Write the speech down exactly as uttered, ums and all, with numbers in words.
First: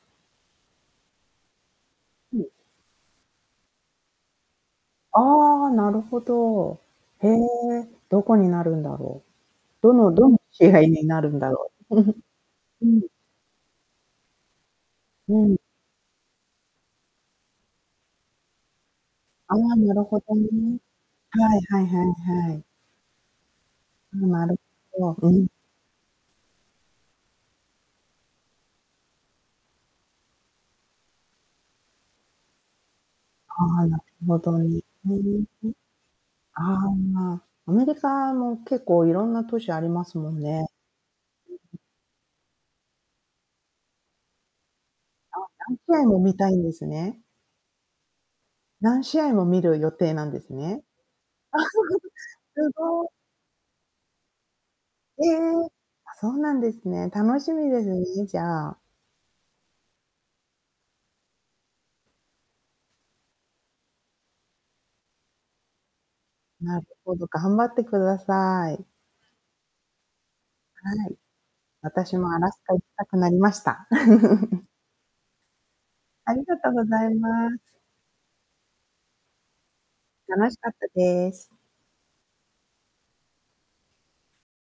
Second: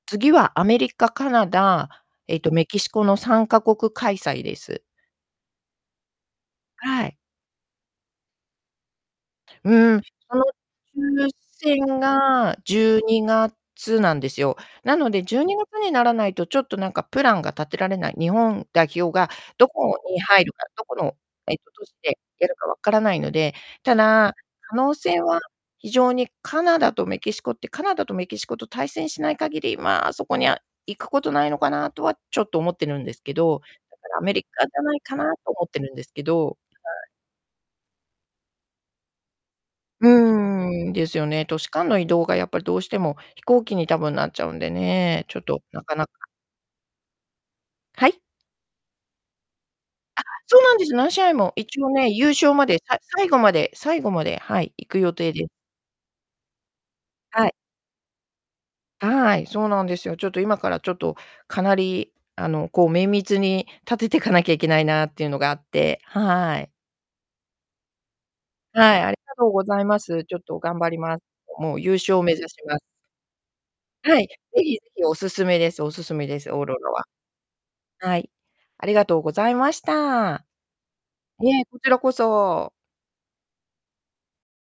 次はアメリカ、カナダ、うえっん。とメキシコのさんかこく開催です。ああ、なるほど。はい。へえ、どこになるんだろう。どうん、のどそんの試合になる抽んだろ選が、じう？うゅうん。にがつなんですよ。なので、うじゅうにん。がつにならないと、ちょっと、なんか、プランが立てられない。日本代表があどあ、なこるほにど入るか、ね。どこの、えはっいと、は都い市はでやいはるい。か分からないので。たあ、だ、なる可能ほ性ど。うは、ん。非常にカナダとメキシコって、カナダとメキシコと対戦しない限り、まあ、そこには行くことないのかなとはちょっと思ってるんですけど、はあ、なだるからアメほリどカじね。ゃないかなう。と思ってるんですけど。はあい。あ、アメリカも結構いろんな都市ありまうすもんね。ーん、ですよね。都市うん。間の移動がやっぱりどうしても、飛行機に多分なっちゃうんでね、あ、ちょっと何なか試な合か。も見たいんですね。はい？何試合も見る予定あ、なんですそうなんね。です。何試合も。一応ね、優勝 ますで、さごい。最後まで最後まで、はい、行く予え定え！であ、そうなんですね。楽はしい。みですね、じゃあ。はい、そうなんですよ。ちょっと今からちょっとかなり、あの、こう、綿密に立ててかなきゃいけないなっていうのがあってはい。なるほど、頑張ってください。はい、ありがとうございます。ちょっと頑張りはい、ます。もう優私勝も目ア指ラしスカま行す。きたくなりました。はい、ぜ ひぜひ、お勧めですお勧めあでりす、がオーとロごラざは。います。はい。ありがとうございました。楽しかったでいす。え、こちらこそ。